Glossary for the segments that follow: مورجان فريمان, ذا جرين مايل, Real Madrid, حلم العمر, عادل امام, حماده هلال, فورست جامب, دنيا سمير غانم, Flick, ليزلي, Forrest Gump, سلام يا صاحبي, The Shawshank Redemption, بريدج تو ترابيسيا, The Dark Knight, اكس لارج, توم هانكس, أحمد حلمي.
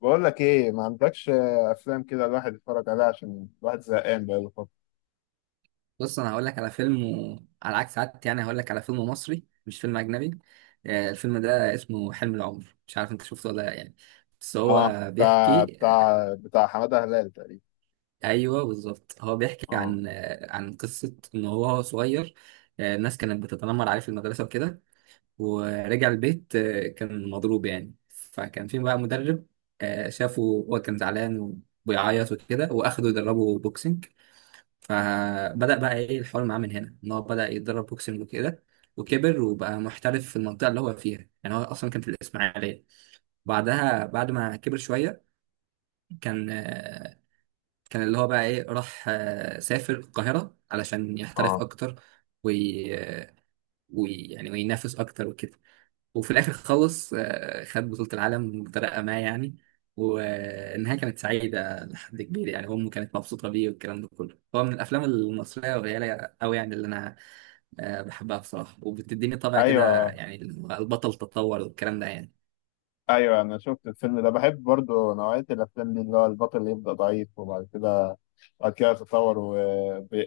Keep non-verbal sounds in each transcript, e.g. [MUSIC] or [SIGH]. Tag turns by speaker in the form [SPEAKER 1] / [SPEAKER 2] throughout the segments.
[SPEAKER 1] بقول لك ايه، ما عندكش افلام كده الواحد يتفرج عليها عشان الواحد زهقان بقاله فتره؟
[SPEAKER 2] بص، انا هقول لك على فيلم على عكس عادتي، يعني هقول لك على فيلم مصري مش فيلم اجنبي. الفيلم ده اسمه حلم العمر، مش عارف انت شفته ولا لا يعني. بس
[SPEAKER 1] اه،
[SPEAKER 2] هو
[SPEAKER 1] بتاع
[SPEAKER 2] بيحكي.
[SPEAKER 1] بتاع بتاع حماده هلال تقريبا.
[SPEAKER 2] ايوه بالظبط، هو بيحكي
[SPEAKER 1] اه،
[SPEAKER 2] عن عن قصه ان هو وهو صغير الناس كانت بتتنمر عليه في المدرسه وكده. ورجع البيت كان مضروب يعني، فكان في بقى مدرب شافه، هو كان زعلان وبيعيط وكده، واخده يدربه بوكسنج. فبدأ بقى ايه الحوار معاه من هنا، ان هو بدأ يتدرب بوكسنج وكده، وكبر وبقى محترف في المنطقة اللي هو فيها. يعني هو أصلا كان في الإسماعيلية. بعدها بعد ما كبر شوية كان كان اللي هو بقى ايه راح سافر القاهرة علشان يحترف
[SPEAKER 1] اه،
[SPEAKER 2] أكتر. وي... آه، يعني وينافس أكتر وكده. وفي الاخر خلص خد بطولة العالم بطريقة ما يعني. والنهاية كانت سعيدة لحد كبير، يعني أمه كانت مبسوطة بيه والكلام ده كله. هو من الأفلام المصرية القليلة أوي يعني، اللي أنا بحبها بصراحة، وبتديني طبع كده،
[SPEAKER 1] ايوه،
[SPEAKER 2] يعني البطل تطور والكلام ده يعني.
[SPEAKER 1] ايوه، انا شفت الفيلم ده، بحب برضو نوعيه الافلام دي، اللي هو البطل اللي يبدا ضعيف وبعد كده بعد كده يتطور،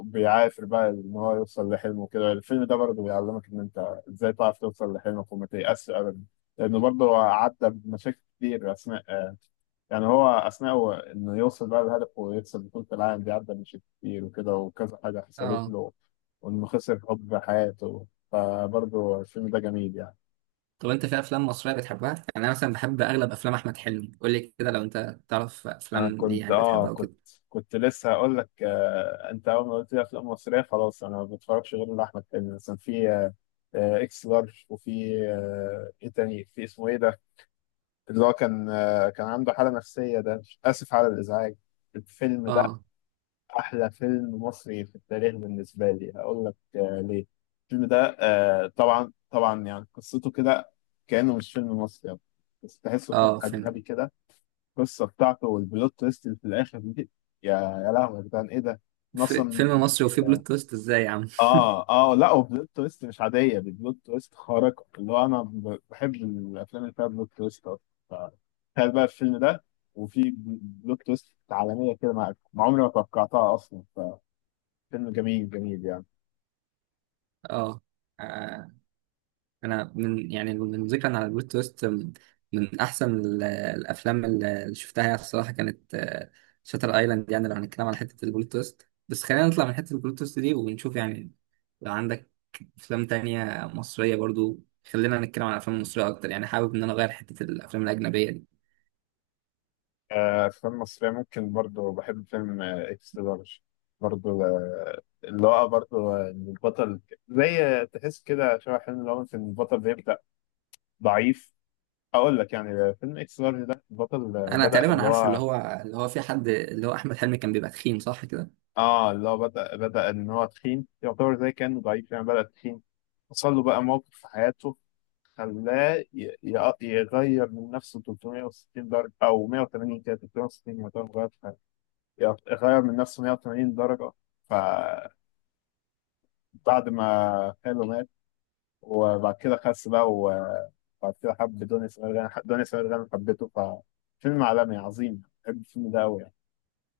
[SPEAKER 1] وبيعافر بقى ان هو يوصل لحلمه كده. الفيلم ده برضو بيعلمك ان انت ازاي تعرف توصل لحلمك وما تيأسش ابدا، لانه برضو عدى بمشاكل كتير اثناء يعني هو اثناء هو انه يوصل بقى لهدفه ويكسب بطولة العالم دي، عدى من شيء كتير وكده، وكذا حاجة حصلت
[SPEAKER 2] اه.
[SPEAKER 1] له، وانه خسر حب حياته. فبرضه الفيلم ده جميل يعني.
[SPEAKER 2] طب أنت في أفلام مصرية بتحبها؟ يعني أنا مثلا بحب أغلب أفلام أحمد حلمي. قول لي كده، لو أنت تعرف
[SPEAKER 1] انا
[SPEAKER 2] أفلام ليه
[SPEAKER 1] كنت
[SPEAKER 2] يعني
[SPEAKER 1] اه
[SPEAKER 2] بتحبها
[SPEAKER 1] كنت
[SPEAKER 2] وكده.
[SPEAKER 1] كنت لسه هقول لك، انت اول ما قلت لي افلام مصرية خلاص انا ما بتفرجش غير لاحمد حلمي. مثلا في اكس لارج، وفي ايه تاني في اسمه ايه ده، اللي هو كان عنده حالة نفسية. ده اسف على الازعاج. الفيلم ده
[SPEAKER 2] اه،
[SPEAKER 1] أحلى فيلم مصري في التاريخ بالنسبة لي. هقول لك ليه. الفيلم ده طبعا طبعا يعني قصته كده كأنه مش فيلم مصري يعني. بس تحسه فيلم
[SPEAKER 2] اه.
[SPEAKER 1] أجنبي كده، القصة بتاعته والبلوت تويست اللي في الآخر دي، يا يا لهوي يا جدعان إيه ده؟ أنا
[SPEAKER 2] في
[SPEAKER 1] أصلا
[SPEAKER 2] فيلم مصري وفيه بلوت تويست إزاي يا عم؟
[SPEAKER 1] لا، وبلوت تويست مش عادية، دي بلوت تويست خارقة. اللي هو أنا بحب الأفلام اللي فيها بلوت تويست أصلا. ف- تخيل بقى الفيلم ده، وفي بلوت تويست عالمية كده، مع عمري ما توقعتها أصلا. فيلم جميل جميل يعني.
[SPEAKER 2] اه. انا من يعني من ذكرا على بلوت تويست، من احسن الافلام اللي شفتها يعني، الصراحه كانت شاتر ايلاند. يعني لو هنتكلم على حته البلوت تويست. بس خلينا نطلع من حته البلوت تويست دي ونشوف يعني، لو عندك افلام تانية مصريه برضو. خلينا نتكلم عن الافلام المصريه اكتر، يعني حابب ان انا اغير حته الافلام الاجنبيه دي.
[SPEAKER 1] أفلام مصرية ممكن، برضو بحب فيلم إكس لارج، برضو اللي هو برضو إن البطل زي تحس كده شبه حلم، اللي هو إن البطل بيبدأ ضعيف. أقول لك يعني، فيلم إكس لارج ده البطل
[SPEAKER 2] انا
[SPEAKER 1] بدأ
[SPEAKER 2] تقريبا
[SPEAKER 1] اللي
[SPEAKER 2] عارف اللي
[SPEAKER 1] هو
[SPEAKER 2] هو في حد اللي هو احمد حلمي كان بيبقى تخين، صح كده؟
[SPEAKER 1] اللي هو بدأ إن هو تخين، يعتبر زي كأنه ضعيف يعني، بدأ تخين، حصل له بقى موقف في حياته، خلاه يغير من نفسه 360 درجة أو 180، كده 360 يعتبر غير، غير من نفسه 180 درجة. فبعد ما خاله مات، وبعد كده خس بقى، وبعد كده حب دنيا سمير غانم، دنيا سمير غانم حبته. ففيلم عالمي عظيم، بحب الفيلم ده أوي يعني.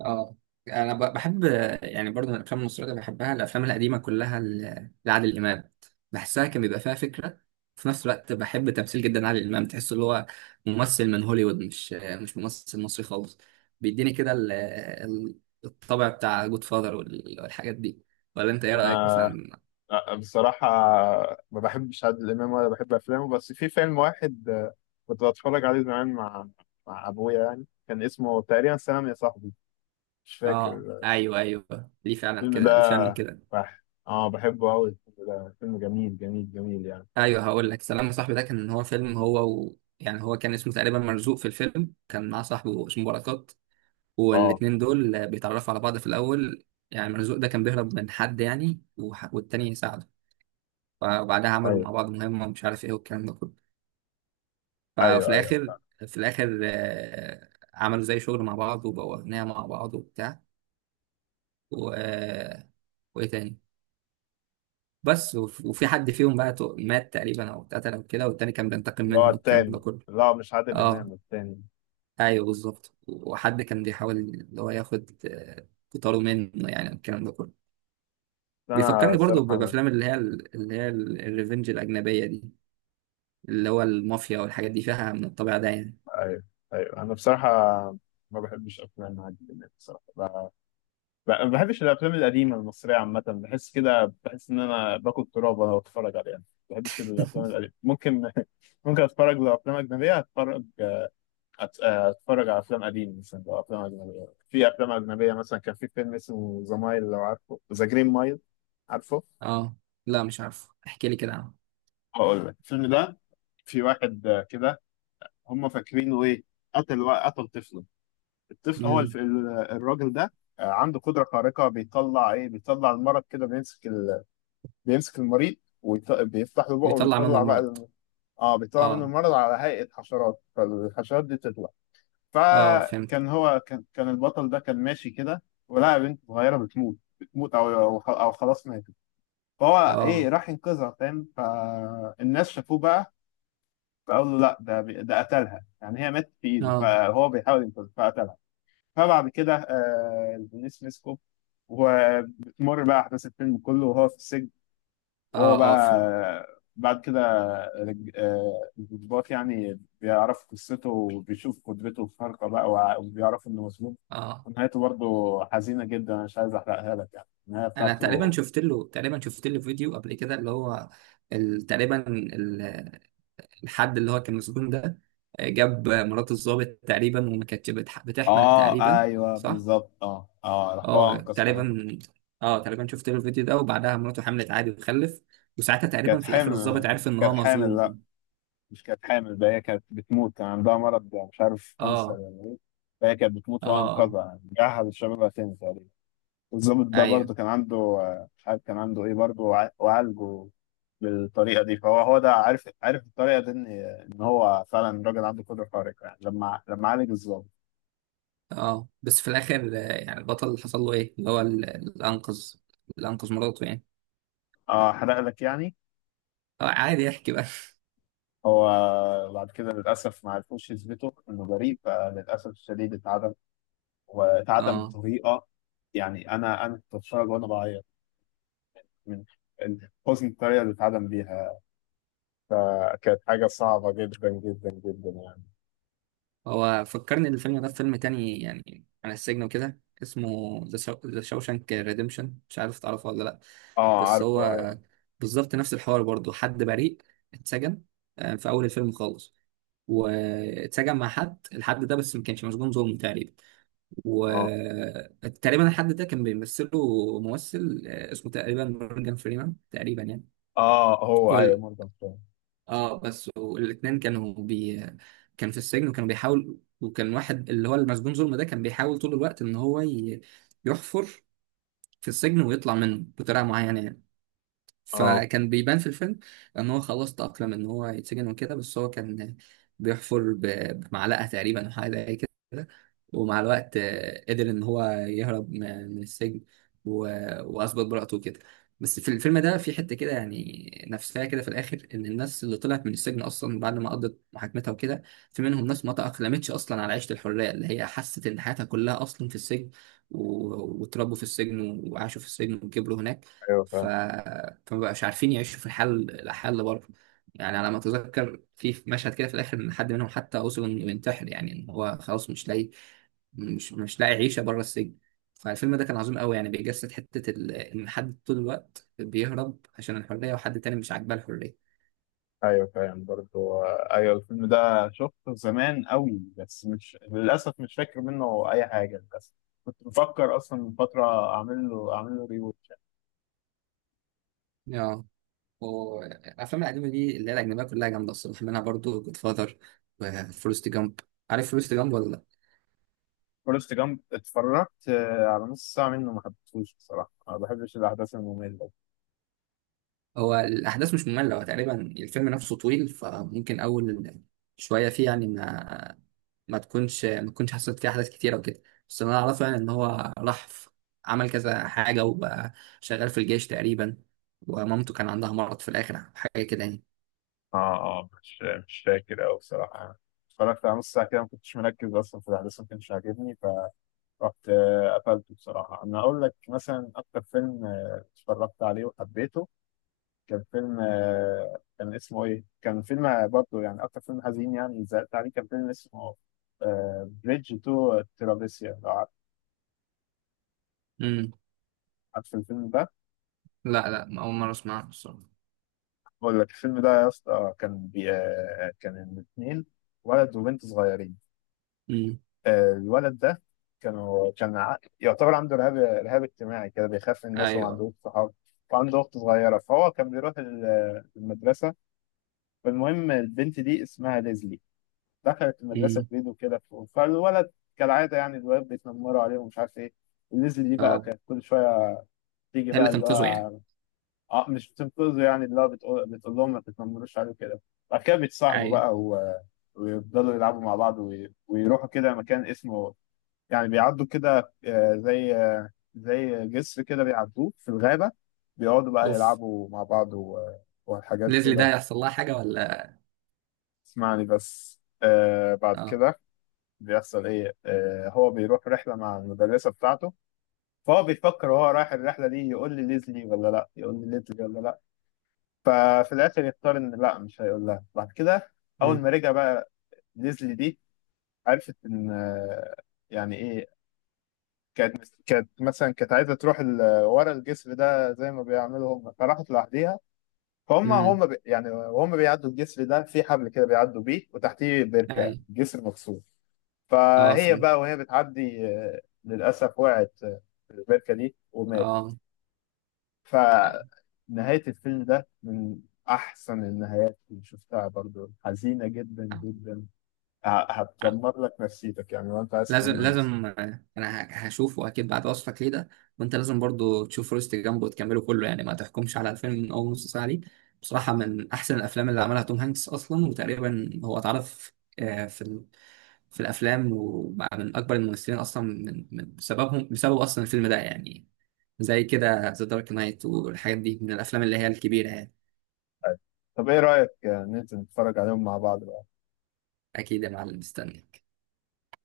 [SPEAKER 2] اه. انا بحب، يعني برضه من الافلام المصريه اللي بحبها الافلام القديمه كلها لعادل امام. بحسها كان بيبقى فيها فكره. في نفس الوقت بحب تمثيل جدا عادل امام، تحس اللي هو ممثل من هوليوود، مش ممثل مصري خالص. بيديني كده الطبع بتاع جود فاذر والحاجات دي. ولا انت ايه رايك
[SPEAKER 1] أنا
[SPEAKER 2] مثلا؟
[SPEAKER 1] بصراحة ما بحبش عادل إمام ولا بحب أفلامه، بس في فيلم واحد كنت بتفرج عليه زمان مع أبويا، يعني كان اسمه تقريبا سلام يا صاحبي، مش فاكر.
[SPEAKER 2] اه، ايوه، ايوه، ليه فعلا
[SPEAKER 1] الفيلم ده
[SPEAKER 2] كده، ليه فعلا كده.
[SPEAKER 1] بح... اه بحبه أوي، الفيلم ده فيلم جميل جميل جميل يعني.
[SPEAKER 2] ايوه هقول لك، سلام يا صاحبي ده كان هو فيلم، هو يعني هو كان اسمه تقريبا مرزوق. في الفيلم كان مع صاحبه اسمه بركات،
[SPEAKER 1] اه.
[SPEAKER 2] والاتنين دول بيتعرفوا على بعض في الأول. يعني مرزوق ده كان بيهرب من حد يعني، والتاني يساعده. فبعدها عملوا
[SPEAKER 1] أيوة.
[SPEAKER 2] مع بعض مهمة ومش عارف ايه والكلام ده كله. ففي
[SPEAKER 1] ايوه، ايوه،
[SPEAKER 2] الآخر، في الآخر عملوا زي شغل مع بعض وبقوا أغنياء مع بعض وبتاع و... آه، وإيه تاني. بس وفي حد فيهم بقى مات تقريبا أو اتقتل أو كده، والتاني كان بينتقم
[SPEAKER 1] اللي هو
[SPEAKER 2] منه والكلام ده
[SPEAKER 1] التاني،
[SPEAKER 2] كله.
[SPEAKER 1] اللي هو مش عادل
[SPEAKER 2] اه،
[SPEAKER 1] امام التاني.
[SPEAKER 2] أيوه بالظبط. وحد كان بيحاول اللي هو ياخد قطاره منه، يعني الكلام ده كله.
[SPEAKER 1] بس انا
[SPEAKER 2] بيفكرني برضو
[SPEAKER 1] الصراحه.
[SPEAKER 2] بافلام اللي هي اللي هي الريفنج الاجنبيه دي، اللي هو المافيا والحاجات دي فيها من الطبيعه ده يعني.
[SPEAKER 1] ايوه، ايوه، انا بصراحه ما بحبش افلام عادل امام الصراحه، ما بحبش الافلام القديمه المصريه عامه، بحس كده، بحس ان انا باكل تراب وانا بتفرج عليها. ما بحبش الافلام القديمه. ممكن [LAUGHS] ممكن اتفرج. لو افلام اجنبيه اتفرج، اتفرج على افلام قديمه، مثلا لو افلام اجنبيه، في افلام اجنبيه مثلا كان في فيلم اسمه ذا مايل، لو عارفه، ذا جرين مايل، عارفه
[SPEAKER 2] اه، لا مش عارف، احكي لي كده عنه.
[SPEAKER 1] هقول لك، الفيلم ده في واحد كده، هم فاكرينه ايه، قتل طفله. الطفل هو
[SPEAKER 2] امم
[SPEAKER 1] الراجل ده عنده قدرة خارقة، بيطلع ايه، بيطلع المرض كده، بيمسك بيمسك المريض، وبيفتح له بقه
[SPEAKER 2] بيطلع منه
[SPEAKER 1] وبيطلع بقى
[SPEAKER 2] المرض.
[SPEAKER 1] ال... اه بيطلع منه
[SPEAKER 2] اه،
[SPEAKER 1] المرض على هيئة حشرات، فالحشرات دي تطلع.
[SPEAKER 2] اه، فهمت.
[SPEAKER 1] فكان هو كان البطل ده كان ماشي كده، ولقى بنت صغيرة بتموت، او او أو خلاص ماتت. فهو ايه
[SPEAKER 2] اه،
[SPEAKER 1] راح ينقذها، فاهم، فالناس شافوه بقى، فقال له لا، ده ده قتلها، يعني هي ماتت في ايده،
[SPEAKER 2] اه،
[SPEAKER 1] فهو بيحاول ينقذها فقتلها. فبعد كده البوليس مسكه، وبتمر بقى احداث الفيلم كله وهو في السجن، وهو
[SPEAKER 2] اه، اه،
[SPEAKER 1] بقى
[SPEAKER 2] فهمت.
[SPEAKER 1] بعد كده الضباط يعني بيعرفوا قصته، وبيشوف قدرته الخارقة بقى، وبيعرفوا انه مظلوم.
[SPEAKER 2] اه.
[SPEAKER 1] ونهايته برضه حزينة جدا، أنا مش عايز احرقها لك يعني النهاية
[SPEAKER 2] انا
[SPEAKER 1] بتاعته.
[SPEAKER 2] تقريبا شفت له فيديو قبل كده اللي هو تقريبا الحد اللي هو كان مسجون ده جاب مرات الضابط تقريبا، وما كانتش بتحمل
[SPEAKER 1] اه،
[SPEAKER 2] تقريبا.
[SPEAKER 1] ايوه
[SPEAKER 2] صح.
[SPEAKER 1] بالظبط. اه، اه، راح هو
[SPEAKER 2] اه
[SPEAKER 1] انقذ حياته.
[SPEAKER 2] تقريبا، اه تقريبا شفت له الفيديو ده، وبعدها مراته حملت عادي وخلف، وساعتها تقريبا
[SPEAKER 1] كانت
[SPEAKER 2] في الاخر الضابط
[SPEAKER 1] حامل
[SPEAKER 2] عرف ان
[SPEAKER 1] كانت
[SPEAKER 2] هو
[SPEAKER 1] حامل،
[SPEAKER 2] مظلوم.
[SPEAKER 1] مش كانت حامل بقى، هي كانت بتموت، كان عندها مرض، مش عارف كانسر
[SPEAKER 2] اه،
[SPEAKER 1] ولا ايه. فهي كانت بتموت
[SPEAKER 2] اه،
[SPEAKER 1] وأنا
[SPEAKER 2] اه،
[SPEAKER 1] أنقذها، يعني رجعها لشبابها تاني تقريبا. الظابط ده
[SPEAKER 2] ايوه،
[SPEAKER 1] برضه كان عنده مش عارف كان عنده ايه برضه، وعالجه بالطريقة دي. هو ده عارف الطريقة دي إن هو فعلا راجل عنده قدرة خارقة يعني، لما عالج الظابط.
[SPEAKER 2] اه. بس في الاخر يعني البطل اللي حصل له ايه؟ اللي هو اللي انقذ مراته يعني.
[SPEAKER 1] اه، حرق لك يعني.
[SPEAKER 2] عادي يحكي بقى [LAUGHS]
[SPEAKER 1] هو بعد كده للأسف ما عرفوش يثبتوا إنه بريء، فللأسف الشديد اتعدم، واتعدم
[SPEAKER 2] اه،
[SPEAKER 1] بطريقة يعني، أنا كنت بتفرج وأنا بعيط من حسن الطريقة اللي اتعدم بيها، فكانت حاجة صعبة جدا جدا جدا يعني.
[SPEAKER 2] هو فكرني الفيلم ده فيلم تاني يعني عن السجن وكده، اسمه ذا شاوشانك ريديمشن، مش عارف تعرفه ولا لأ.
[SPEAKER 1] اه،
[SPEAKER 2] بس
[SPEAKER 1] عارفه، ايوه.
[SPEAKER 2] هو بالظبط نفس الحوار برضه. حد بريء اتسجن في أول الفيلم خالص، واتسجن مع حد، الحد ده بس ما كانش مسجون ظلم تقريبا.
[SPEAKER 1] اه،
[SPEAKER 2] وتقريبا الحد ده كان بيمثله ممثل اسمه تقريبا مورجان فريمان تقريبا
[SPEAKER 1] اه، هو ايوه
[SPEAKER 2] يعني.
[SPEAKER 1] مورجان فريمان.
[SPEAKER 2] اه. بس والاثنين كانوا كان في السجن وكانوا بيحاول. وكان واحد اللي هو المسجون ظلم ده كان بيحاول طول الوقت ان هو يحفر في السجن ويطلع منه بطريقه معينه يعني.
[SPEAKER 1] اه،
[SPEAKER 2] فكان بيبان في الفيلم ان هو خلاص تأقلم ان هو يتسجن وكده. بس هو كان بيحفر بمعلقة تقريبا او حاجة زي كده. ومع الوقت قدر ان هو يهرب من السجن و- واثبت براءته وكده. بس في الفيلم ده في حتة كده يعني نفسها كده في الاخر، ان الناس اللي طلعت من السجن اصلا بعد ما قضت محاكمتها وكده، في منهم ناس ما تأقلمتش اصلا على عيشة الحرية، اللي هي حست ان حياتها كلها اصلا في السجن، واتربوا في السجن وعاشوا في السجن وكبروا هناك.
[SPEAKER 1] ايوه
[SPEAKER 2] ف...
[SPEAKER 1] فاهم.
[SPEAKER 2] فمبقاش عارفين يعيشوا في الحال اللي بره. يعني على ما اتذكر في مشهد كده في الاخر، ان حد منهم حتى وصل انه ينتحر، يعني ان هو خلاص مش لاقي عيشه بره السجن. فالفيلم ده كان عظيم قوي يعني، بيجسد حته ان حد طول الوقت بيهرب عشان الحريه، وحد تاني مش عاجباه الحريه.
[SPEAKER 1] ايوه فاهم برضه. ايوه الفيلم ده شفته زمان قوي، بس مش للاسف مش فاكر منه اي حاجه للاسف. كنت بفكر اصلا من فتره اعمل له ريوتش.
[SPEAKER 2] اه. والافلام القديمه دي اللي هي الاجنبيه كلها جامده الصراحه، منها برضو جود فاذر وفورست جامب. عارف فورست جامب ولا لأ؟
[SPEAKER 1] فورست جامب اتفرجت على نص ساعه منه، ما حبيتهوش بصراحه، ما بحبش الاحداث الممله.
[SPEAKER 2] هو الأحداث مش مملة، هو تقريبا الفيلم نفسه طويل، فممكن أول شوية فيه يعني ما تكونش حصلت فيه أحداث كتيرة وكده. بس اللي أنا أعرفه يعني إن هو راح عمل كذا حاجة وبقى شغال في الجيش تقريبا، ومامته كان عندها مرض في الآخر حاجة كده يعني.
[SPEAKER 1] اه، اه، مش فاكر أوي بصراحة، اتفرجت على نص ساعة كده، ما كنتش مركز أصلا في الأحداث، ما كانش عاجبني، فرحت قفلته بصراحة. أنا أقول لك مثلا أكتر فيلم اتفرجت عليه وحبيته، كان فيلم كان اسمه إيه؟ كان فيلم برضه يعني أكتر فيلم حزين يعني زعلت عليه، كان فيلم اسمه بريدج تو ترابيسيا، لو عارف،
[SPEAKER 2] امم
[SPEAKER 1] عارف الفيلم ده.
[SPEAKER 2] لا، لا، أول مرة أسمعها بصراحة.
[SPEAKER 1] أقول لك، الفيلم ده يا اسطى، كان بي آه، كان الاتنين ولد وبنت صغيرين.
[SPEAKER 2] امم.
[SPEAKER 1] الولد ده كانوا يعتبر عنده رهاب اجتماعي كده، بيخاف من الناس وما
[SPEAKER 2] أيوه.
[SPEAKER 1] عندهوش صحاب، وعنده أخت صغيرة، فهو كان بيروح المدرسة. فالمهم البنت دي اسمها ليزلي، دخلت المدرسة
[SPEAKER 2] امم.
[SPEAKER 1] جديد وكده، فالولد كالعادة يعني الولاد بيتنمروا عليه ومش عارف إيه، ليزلي دي بقى
[SPEAKER 2] أه.
[SPEAKER 1] كانت كل شوية تيجي
[SPEAKER 2] هي اللي
[SPEAKER 1] بقى اللي
[SPEAKER 2] تنقذه
[SPEAKER 1] هو
[SPEAKER 2] يعني؟
[SPEAKER 1] مش بتنقذه يعني، اللي هو بتقول لهم ما تتنمروش عليه كده. بعد كده بيتصاحبوا
[SPEAKER 2] أيوه.
[SPEAKER 1] بقى ويفضلوا يلعبوا مع بعض ويروحوا كده مكان اسمه، يعني بيعدوا كده زي زي جسر كده بيعدوه في الغابة، بيقعدوا بقى
[SPEAKER 2] أوف.
[SPEAKER 1] يلعبوا مع بعض وحاجات
[SPEAKER 2] ليزلي ده
[SPEAKER 1] كده.
[SPEAKER 2] هيحصل لها حاجة ولا؟
[SPEAKER 1] اسمعني بس، بعد
[SPEAKER 2] أه.
[SPEAKER 1] كده بيحصل ايه. هو بيروح رحلة مع المدرسة بتاعته، فهو بيفكر وهو رايح الرحلة دي، يقول لي ليزلي ولا لا، يقول لي ليزلي ولا لا. ففي الآخر يختار إن لا، مش هيقول لها. بعد كده أول
[SPEAKER 2] امم.
[SPEAKER 1] ما رجع بقى ليزلي دي عرفت إن يعني إيه، كانت مثلا كانت عايزه تروح ورا الجسر ده زي ما بيعملوا هم، فراحت لوحديها. فهم
[SPEAKER 2] امم.
[SPEAKER 1] هم بي يعني وهم بيعدوا الجسر ده في حبل كده بيعدوا بيه وتحتيه بركه،
[SPEAKER 2] أيوه.
[SPEAKER 1] جسر مكسور.
[SPEAKER 2] أه،
[SPEAKER 1] فهي
[SPEAKER 2] فهمت.
[SPEAKER 1] بقى وهي بتعدي، للأسف وقعت في البركة دي وماتت.
[SPEAKER 2] أه. أيوة.
[SPEAKER 1] فنهاية الفيلم ده من أحسن النهايات اللي شفتها، برضو حزينة جدا جدا، هتدمر لك نفسيتك يعني، وأنت عايز
[SPEAKER 2] لازم،
[SPEAKER 1] تدمر نفسيتك.
[SPEAKER 2] لازم انا هشوفه اكيد بعد وصفك ليه ده. وانت لازم برضو تشوف فورست جامب وتكمله كله، يعني ما تحكمش على الفيلم من اول نص ساعه ليه. بصراحه من احسن الافلام اللي عملها توم هانكس اصلا، وتقريبا هو اتعرف في في الافلام وبقى من اكبر الممثلين اصلا، من بسببهم، بسبب اصلا الفيلم ده يعني. زي كده ذا دارك نايت والحاجات دي، من الافلام اللي هي الكبيره يعني.
[SPEAKER 1] طب إيه رأيك ننزل نتفرج عليهم مع بعض بقى؟
[SPEAKER 2] اكيد يا معلم، مستنيك.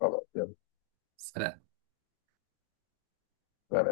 [SPEAKER 1] خلاص، يلا.
[SPEAKER 2] سلام.
[SPEAKER 1] سلام.